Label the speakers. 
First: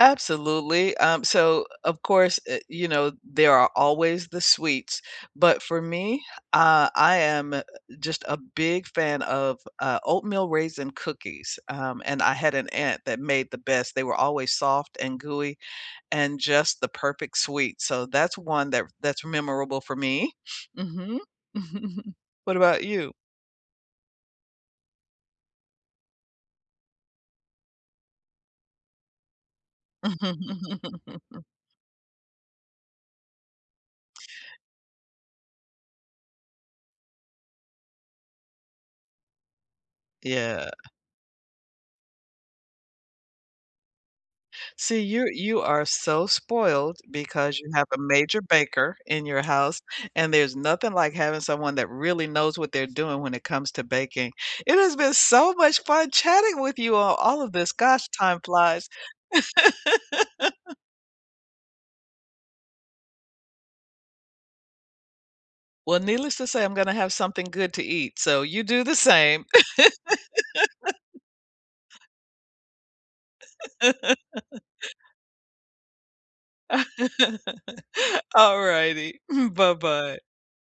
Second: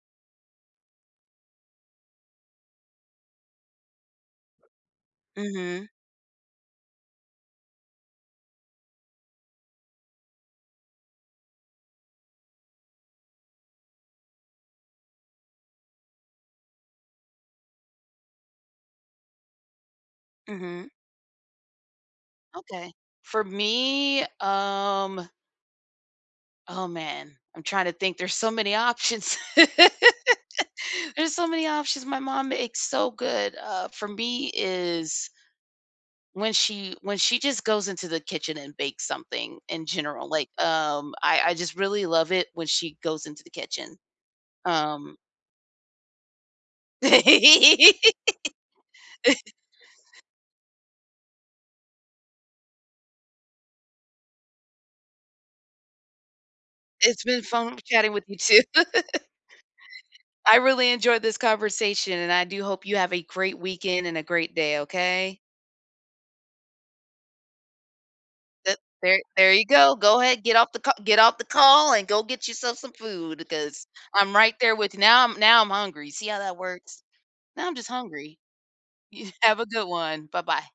Speaker 1: Absolutely, um, so, of course, eh, you know, there are always the sweets, but for
Speaker 2: Mhm.
Speaker 1: me, uh, I am, uh, just a big fan of, uh, oatmeal raisin cookies, um, and I had an aunt that made the best, they were always soft and gooey, and just the perfect sweet, so that's one that f that's memorable for me.
Speaker 2: Mhm.
Speaker 1: Mhm. What about
Speaker 2: Okay,
Speaker 1: you?
Speaker 2: for me, um oh man, I'm trying to think, there's so many options. There's so many options my mom makes so good, uh, for me is when she when she just goes into the kitchen and bakes something, in general, like,
Speaker 1: Yeah.
Speaker 2: um, I I just really love it when she goes into the kitchen.
Speaker 1: See,
Speaker 2: Um
Speaker 1: you're you are so spoiled because you have a major baker in your house, and there's nothing like having someone that really knows what they're doing when it comes to baking, it has been so much fun chatting with you on
Speaker 2: It's
Speaker 1: all
Speaker 2: been
Speaker 1: of this,
Speaker 2: fun
Speaker 1: gosh,
Speaker 2: chatting with you
Speaker 1: time
Speaker 2: too.
Speaker 1: flies.
Speaker 2: I really enjoyed this conversation, and I do hope you have a great weekend and a great day, okay?
Speaker 1: Well, needless to say, I'm gonna have something good to eat, so you
Speaker 2: The
Speaker 1: do the
Speaker 2: there
Speaker 1: same.
Speaker 2: there you go, go ahead, get off the ca get off the call and go get yourself some food, 'cause I'm right there with you now I'm now I'm hungry, see how that works? Now I'm just hungry.
Speaker 1: Alrighty,
Speaker 2: Y
Speaker 1: mm,
Speaker 2: have a good
Speaker 1: buh-bye.
Speaker 2: one, buh-bye.